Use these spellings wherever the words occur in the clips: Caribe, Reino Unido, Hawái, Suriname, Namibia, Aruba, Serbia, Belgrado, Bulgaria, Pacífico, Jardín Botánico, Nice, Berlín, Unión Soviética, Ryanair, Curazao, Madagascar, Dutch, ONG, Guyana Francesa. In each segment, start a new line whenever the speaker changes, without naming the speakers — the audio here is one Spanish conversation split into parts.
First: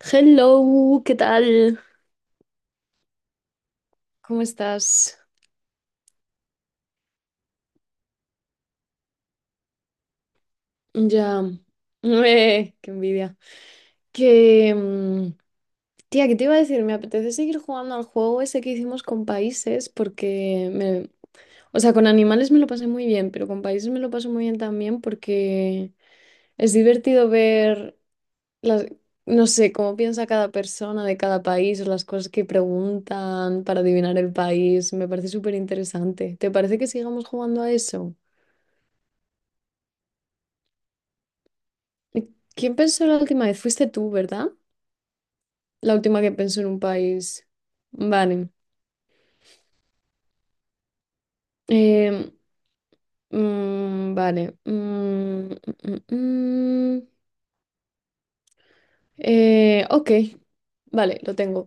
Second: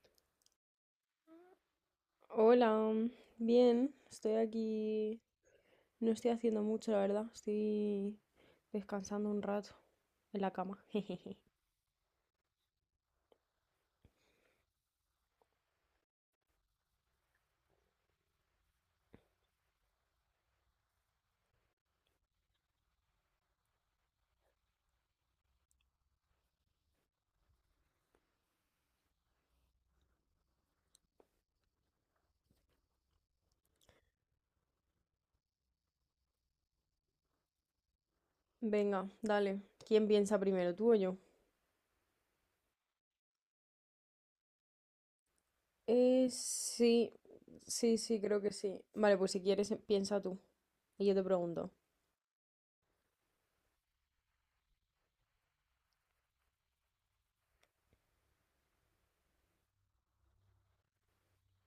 Hello, ¿qué tal?
Hola, mm, bien, estoy
¿Cómo estás?
aquí. No estoy haciendo mucho, la verdad. Estoy descansando un rato en la cama. Jejeje.
Ya. Qué envidia. Que, mm, Tía, ¿qué te iba a decir? Me apetece seguir jugando al juego ese que hicimos con países porque me... O sea, con animales me lo pasé muy bien, pero con países me lo paso muy bien también porque es divertido ver las... No sé, cómo piensa cada persona de cada país o las cosas que preguntan para adivinar el país. Me parece súper interesante. ¿Te parece que sigamos jugando a eso?
Venga, dale. ¿Quién piensa primero, tú o yo?
¿Quién pensó la última vez? Fuiste tú, ¿verdad? La última
Eh,
que pensó en un
sí,
país.
sí, sí, creo
Vale.
que sí. Vale, pues si quieres, piensa tú. Y yo te pregunto.
Em, vale. Mm. Ok. Vale, lo tengo.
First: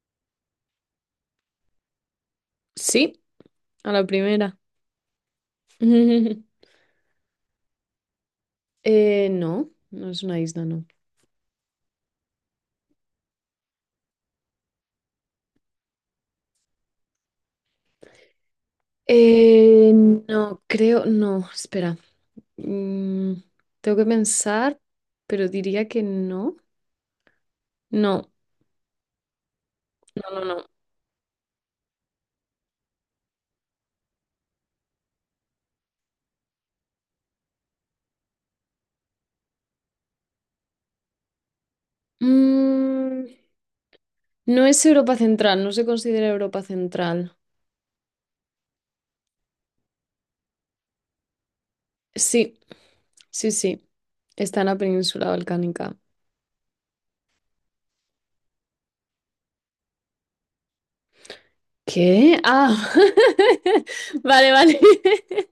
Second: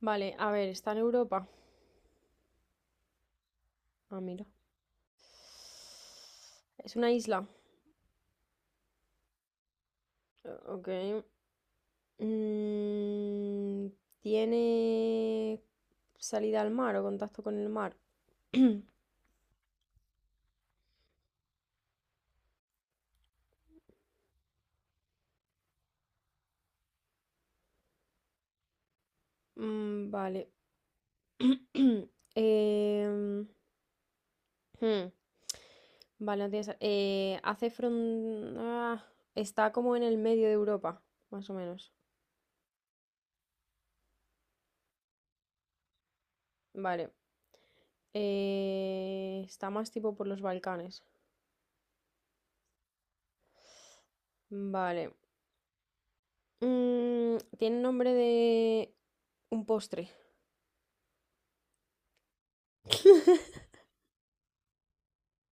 Vale, a ver, ¿está en Europa?
Sí, a la
Ah, mira.
primera.
Es una isla.
No, no es una isla, no.
Ok. Mm, ¿Tiene salida al mar o contacto con el mar?
No, creo, no, espera. Mm, Tengo que pensar, pero diría que no. No,
Mm,
no, no,
vale.
no.
Em, hmm. Vale, no tiene sa- hace fron- ah, está como en el medio de Europa, más o menos.
Mm, No es Europa Central, no se considera Europa
Vale.
Central.
Está más tipo por los Balcanes.
Sí, sí, sí. Está en la
Vale.
península balcánica.
Tiene nombre de un postre.
¿Qué? Ah, vale, vale.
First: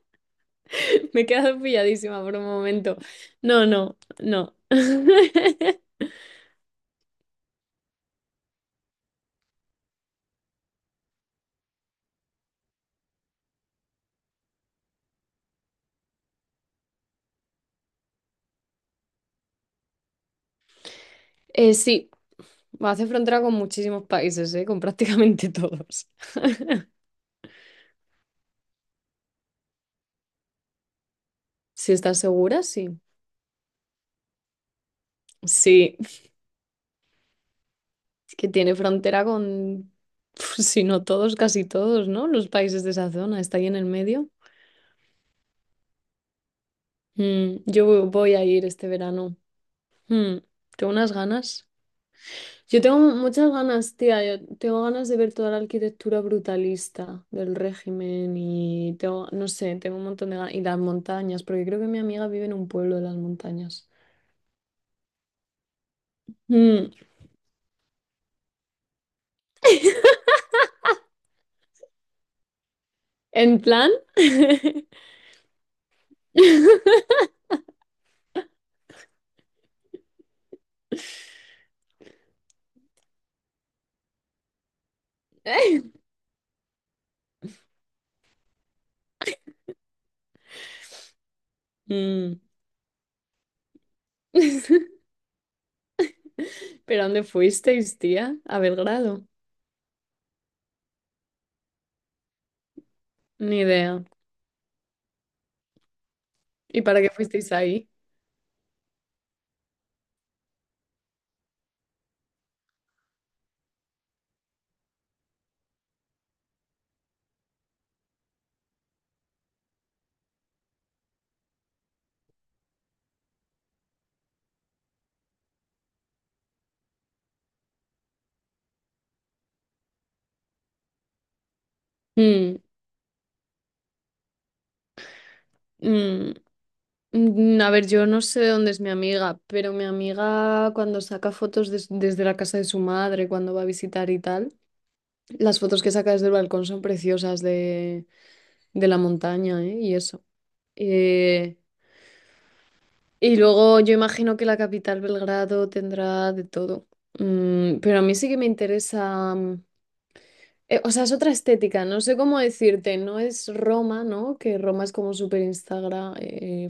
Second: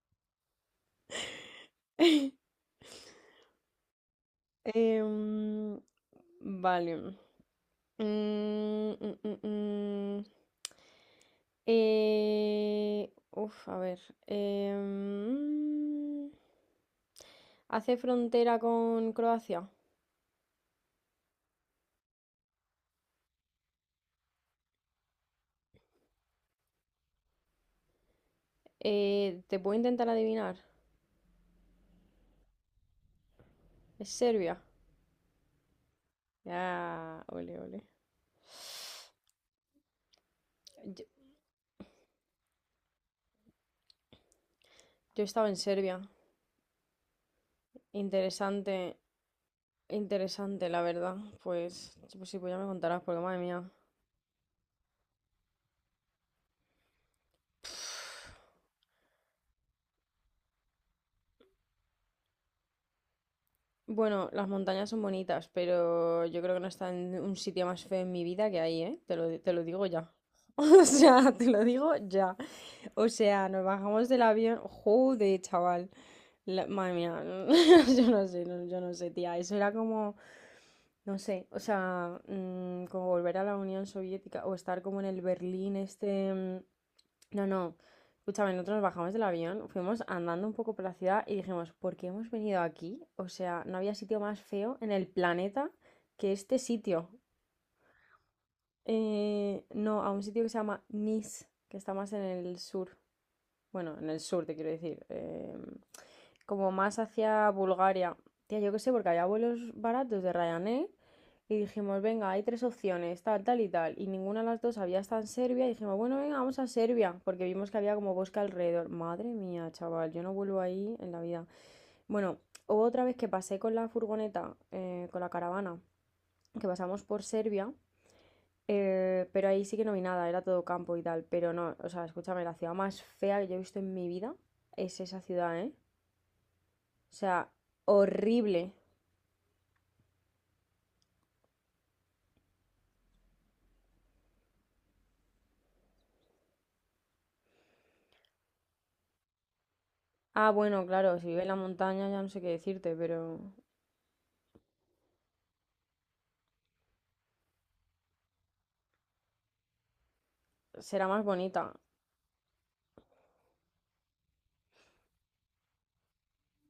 Me he quedado pilladísima por un momento. No, no, no.
Em, vale. Mm, mm, mm, mm. A ver. Em, ¿Hace frontera con Croacia?
Sí, hace frontera con muchísimos países, ¿eh? Con prácticamente todos.
¿Te puedo intentar adivinar?
Si estás segura, sí.
¿Es Serbia?
Sí, es
Ah, ole, ole.
que tiene frontera con, si
Yo,
no todos, casi todos, ¿no? Los países de esa zona, está ahí en el medio.
yo estaba en Serbia.
Mm, yo voy a ir este
Interesante,
verano. Mm,
interesante, la
Tengo unas
verdad.
ganas.
Pues, pues sí, pues ya me
Yo tengo
contarás, porque madre
muchas
mía.
ganas, tía. Yo tengo ganas de ver toda la arquitectura brutalista del régimen y tengo, no sé, tengo un montón de ganas. Y las montañas, porque creo que mi amiga vive en un pueblo de las montañas.
Bueno, las montañas son bonitas, pero yo creo que no está
Mm,
en un sitio más feo en mi vida que ahí, ¿eh? Te lo digo ya. O sea, te lo digo ya. O sea,
¿En
nos
plan?
bajamos del avión. Joder, chaval. Madre mía, yo no sé, tía. Eso era como, no sé, o sea, como volver a la Unión Soviética o estar como en el Berlín este. mm, no, no. Escúchame, nosotros nos bajamos del avión, fuimos andando un poco por la ciudad y dijimos, ¿por qué hemos
Mm.
venido aquí? O sea, no había sitio más feo en el planeta que este
¿Pero a
sitio.
dónde fuisteis, tía? A Belgrado.
No, a un sitio que se llama Nice, que está más en el sur.
Ni
Bueno,
idea.
en el sur te quiero decir. Como
¿Y
más
para qué
hacia
fuisteis ahí?
Bulgaria. Tía, yo qué sé, porque había vuelos baratos de Ryanair. Y dijimos, venga, hay tres opciones, tal, tal y tal. Y ninguna de las dos había estado en Serbia. Y dijimos, bueno, venga, vamos a Serbia. Porque vimos que había como bosque alrededor. Madre mía, chaval, yo no vuelvo ahí en la vida. Bueno, hubo otra vez que pasé con la furgoneta, con la caravana, que pasamos por Serbia. Pero ahí sí que no vi nada, era todo campo y tal. Pero no, o sea, escúchame, la
Mm,
ciudad más fea que yo he visto en mi vida es esa ciudad, ¿eh?
mm.
O sea,
A ver, yo no sé de
horrible.
dónde es mi amiga, pero mi amiga cuando saca fotos desde la casa de su madre, cuando va a visitar y tal, las fotos que saca desde el balcón son preciosas de la montaña, ¿eh? Y eso.
Ah, bueno, claro, si vive en la
Eh,
montaña ya no sé qué decirte,
y
pero
luego yo imagino que la capital Belgrado tendrá de todo. Mm, pero a mí sí que me interesa... o sea,
será
es
más
otra
bonita.
estética, no sé cómo decirte, no es Roma, ¿no? Que Roma es como súper Instagram,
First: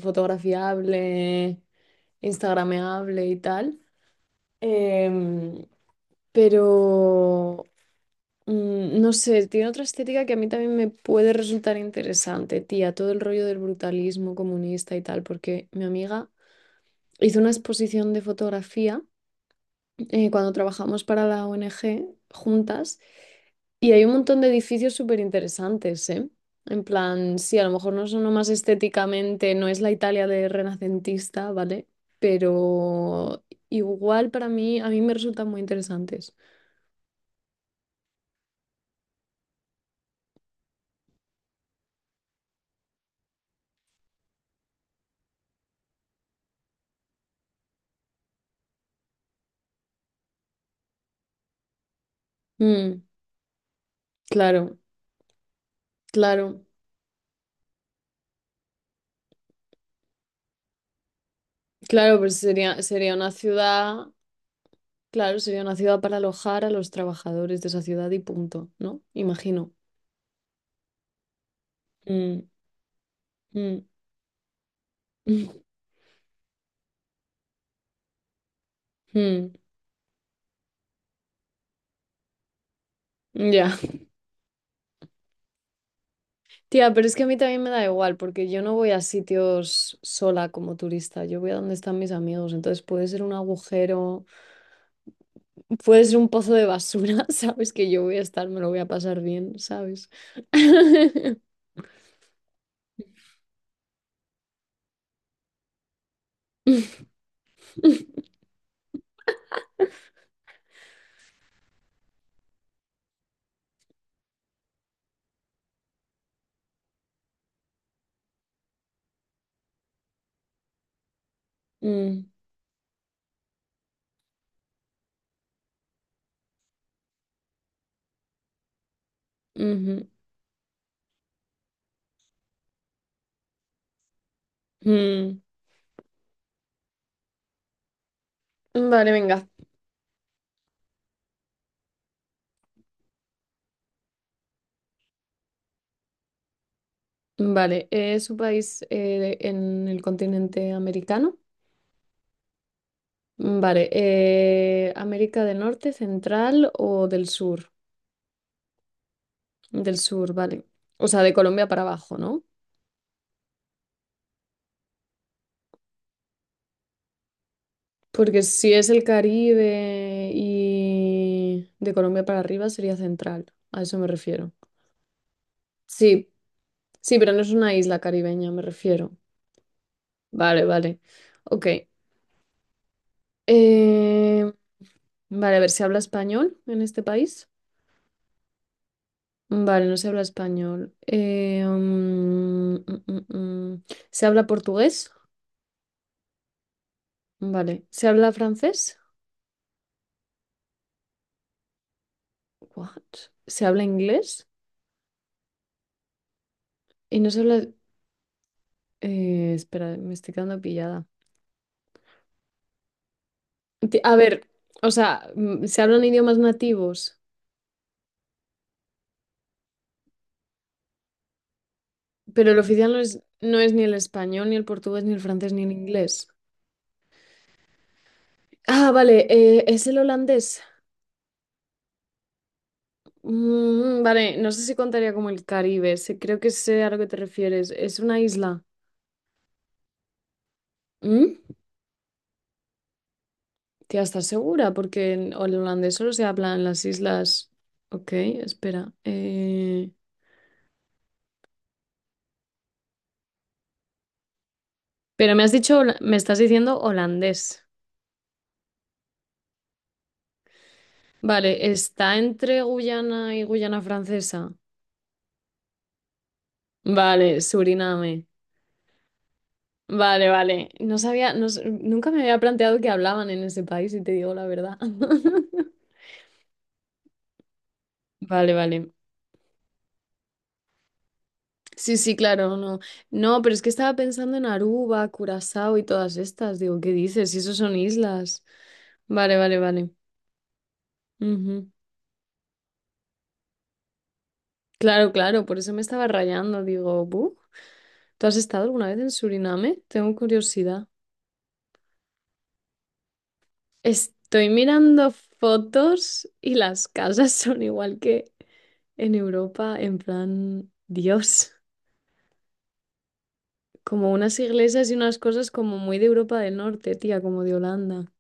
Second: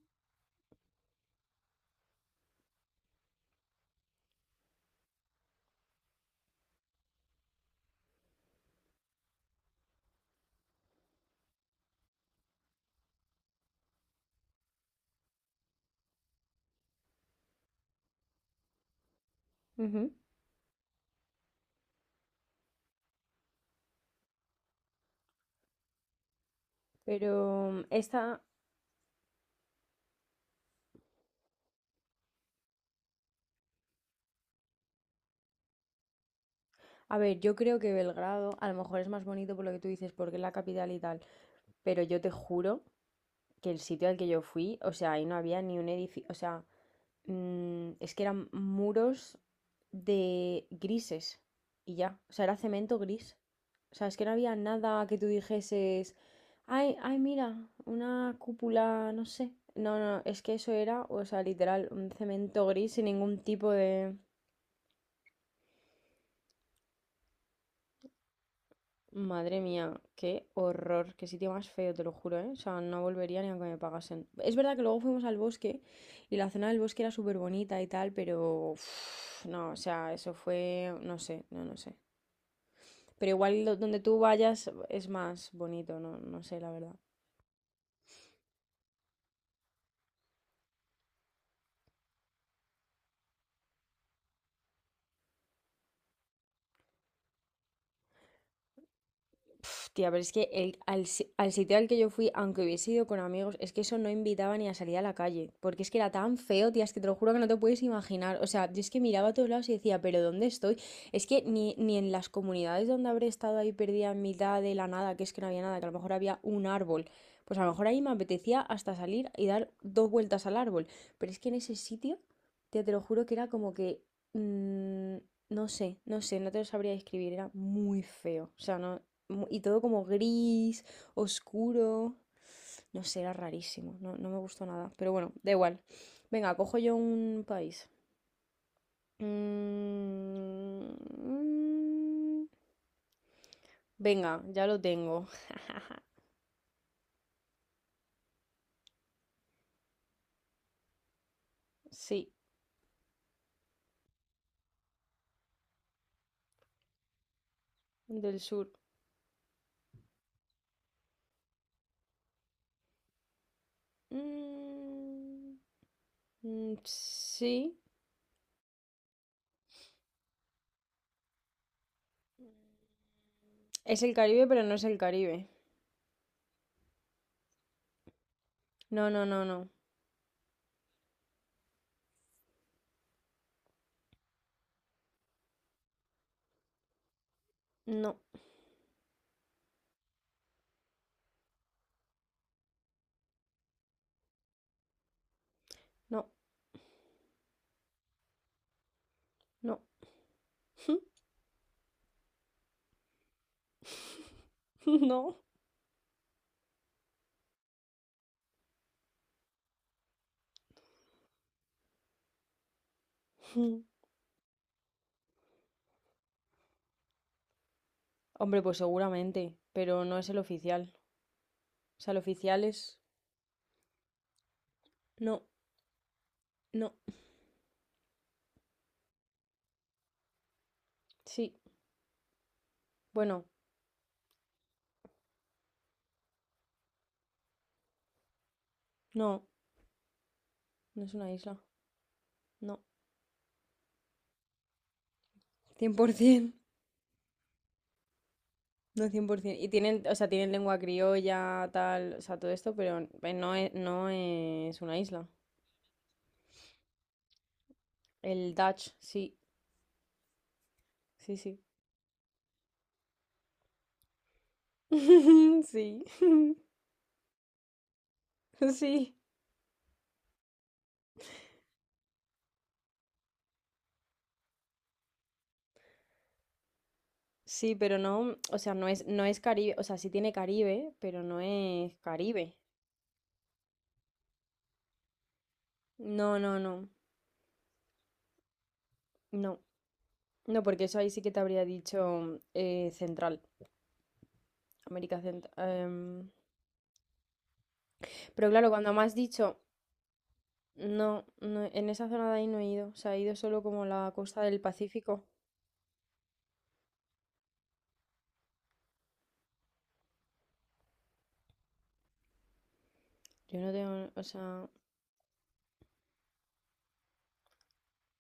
fotografiable, instagrameable y tal. Em, pero no sé, tiene otra estética que a mí también me puede resultar interesante, tía, todo el rollo del brutalismo comunista y tal, porque mi amiga hizo una exposición de fotografía
Ujú.
cuando trabajamos para la ONG juntas y hay un montón de edificios súper interesantes, ¿eh? En plan, sí, a lo
Pero
mejor no son lo más estéticamente, no es la Italia de renacentista, ¿vale? Pero igual para mí, a mí me resultan muy interesantes.
a ver, yo creo que Belgrado a lo mejor es más bonito por lo que tú dices, porque es la capital y tal. Pero yo te juro que el sitio al que yo fui, o sea, ahí no había ni un edificio, o sea, es que eran muros de grises y ya, o sea, era cemento
Mm.
gris. O sea, es que no había
Claro,
nada que tú dijeses,
claro,
ay, ay, mira, una cúpula, no sé. No, no, es que eso era, o sea, literal, un
claro, pues
cemento
sería,
gris sin
sería una
ningún tipo
ciudad,
de...
claro, sería una ciudad para alojar a los trabajadores de esa ciudad y punto, ¿no?
Madre
Imagino.
mía, qué horror, qué sitio más feo, te lo juro,
Mm,
¿eh? O sea, no volvería ni aunque me
mm,
pagasen. Es verdad que luego fuimos al bosque y la zona del bosque era súper bonita y tal, pero uf,
mm,
no, o sea, eso fue, no sé, no, no sé. Pero igual
ya.
donde tú vayas es más bonito, no, no sé, la
Tía,
verdad.
pero es que a mí también me da igual, porque yo no voy a sitios sola como turista, yo voy a donde están mis amigos, entonces puede ser un agujero, puede ser un pozo de basura, ¿sabes? Que yo voy a estar, me lo voy a pasar bien,
Pf, tía,
¿sabes?
pero es que el- al, si- al sitio al que yo fui, aunque hubiese ido con amigos, es que eso no invitaba ni a salir a la calle, porque es que era tan feo, tía, es que te lo juro que no te puedes imaginar. O sea, yo es que miraba a todos lados y decía, pero ¿dónde estoy? Es que ni en las comunidades donde habré estado ahí perdida en mitad de la nada, que es que no había nada, que a lo mejor había un árbol, pues a lo mejor ahí me apetecía hasta salir y dar dos vueltas al árbol, pero es que en ese sitio,
Mm,
tía, te lo juro que era como que... mm, no sé, no sé, no te lo sabría describir, era muy feo. O sea, no, y todo como
ujú,
gris, oscuro. No sé, era rarísimo, no, no me gustó nada. Pero bueno,
mm.
da igual. Venga, cojo yo un país.
Vale, venga.
Mm, Venga, ya lo tengo.
Vale, ¿es un país en el continente americano?
Sí,
Vale, ¿América del Norte, Central o del Sur?
del sur.
Del Sur, vale. O sea, de Colombia para abajo, ¿no?
Mm, Sí.
Porque si es el Caribe y de Colombia para arriba sería Central, a eso
Es
me
el Caribe,
refiero.
pero no es el Caribe.
Sí, sí, pero no es una isla caribeña, me
No,
refiero.
no, no, no.
Vale, vale. Ok. Eh, vale, a ver, ¿se habla español en este país?
No,
Vale, no se habla español. Mm. ¿Se habla portugués?
no,
Vale. ¿Se habla francés?
no.
What? ¿Se habla inglés?
No.
Y no se habla... espera, me estoy quedando pillada. A ver, o sea, se hablan idiomas nativos,
Hombre, pues seguramente, pero no es el oficial. O sea, el
pero el
oficial
oficial
es...
no es, no es ni el español, ni el portugués, ni el
No,
francés, ni el inglés.
no,
Ah, vale, es el holandés.
sí. Bueno,
Mm, vale, no sé si contaría como el Caribe. Creo que sé a lo que te refieres. Es una isla.
no, no es una
¿Mm?
isla. No,
Tía, ¿estás segura? Porque en el holandés solo se
100%.
habla en las islas. Ok, espera.
No, 100%. Y tienen, o sea, tienen lengua criolla, tal, o sea, todo esto, pero no es, no es una isla.
Pero me has dicho, me estás diciendo holandés.
El Dutch, sí, sí,
Vale,
sí.
está entre Guyana y Guyana Francesa.
Sí,
Vale, Suriname.
sí,
Vale, vale. No sabía, nunca me había planteado que hablaban en ese país, si te digo la verdad.
sí, pero no,
Vale,
o sea, no
vale.
es, no es Caribe, o sea, sí tiene Caribe, pero no es
Sí, sí,
Caribe.
claro, no. No, pero es que estaba pensando en Aruba, Curazao y todas
No, no,
estas. Digo,
no,
¿qué dices? Si esos son islas. Vale, vale,
no,
vale.
no, porque eso ahí sí que te habría
Ujú.
dicho central.
Claro,
América
claro,
Central.
por eso me estaba rayando. Digo, "Bu, ¿tú has
Pero
estado
claro,
alguna
cuando
vez
me
en
has dicho,
Suriname? Tengo curiosidad.
no, no, en esa zona de ahí no he ido. O sea, he ido solo como la costa
Estoy
del
mirando
Pacífico.
fotos y las casas son igual que en Europa, en plan, Dios,
Yo no tengo,
como
o
unas
sea,
iglesias y unas cosas como muy de Europa del Norte, tía, como de Holanda.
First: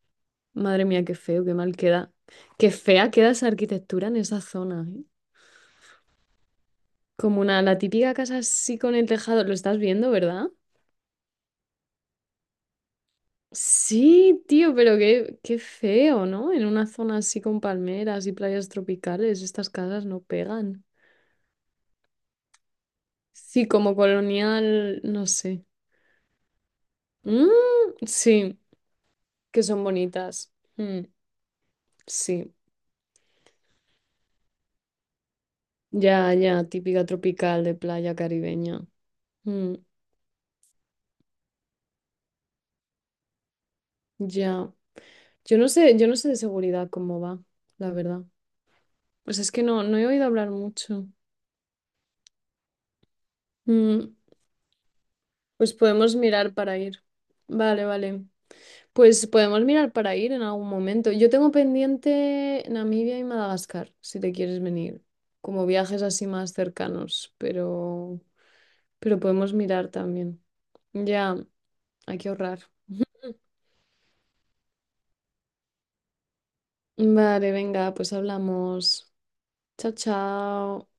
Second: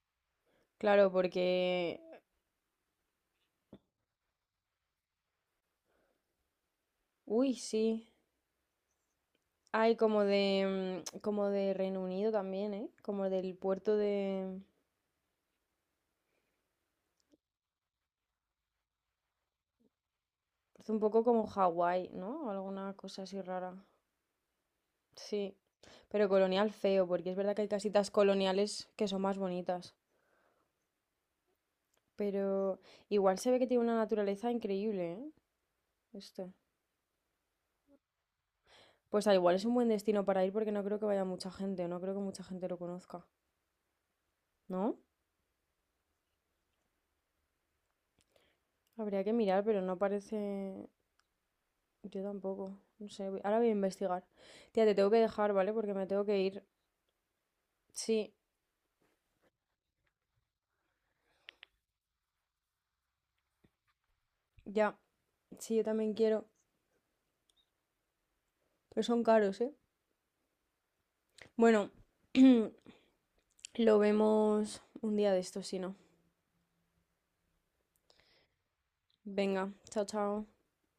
Madre mía,
claro,
qué feo, qué mal
porque,
queda. Qué fea queda esa arquitectura en esa zona, ¿eh? Como
uy,
una, la
sí.
típica casa así con el tejado, lo estás
Hay
viendo,
como
¿verdad?
de, como de Reino Unido también, ¿eh? Como del puerto
Sí,
de,
tío, pero qué, qué feo, ¿no? En una zona así con palmeras y playas tropicales, estas casas no pegan.
es un poco como Hawái, ¿no? Alguna cosa así
Sí,
rara.
como colonial, no
Sí,
sé.
pero colonial feo, porque es
Mm,
verdad que hay casitas
sí,
coloniales que son más
que son
bonitas.
bonitas.
Pero
Sí,
igual se ve que tiene una naturaleza increíble, ¿eh?
ya,
Esto.
ya, típica tropical de playa caribeña.
Pues al igual es un
Mm,
buen destino para ir porque no creo que vaya mucha gente, no creo que mucha gente lo conozca,
ya.
¿no?
Yo no sé de seguridad cómo va, la verdad.
Habría que
Pues es que
mirar, pero
no,
no
no he oído hablar
parece...
mucho.
Yo tampoco, no sé, ahora voy a
Mm,
investigar. Tía, te tengo que dejar, ¿vale?
pues
Porque me
podemos
tengo que
mirar
ir.
para ir. Vale, vale.
Sí,
Pues podemos mirar para ir en algún momento. Yo tengo pendiente Namibia y Madagascar, si te quieres
ya.
venir, como
Sí, yo
viajes
también
así
quiero,
más cercanos,
pero
pero
son
podemos
caros, ¿eh?
mirar también. Ya,
Bueno,
hay que ahorrar.
lo vemos un día de estos, si no.
Vale, venga, pues hablamos.
Venga,
Chao,
chao, chao.
chao.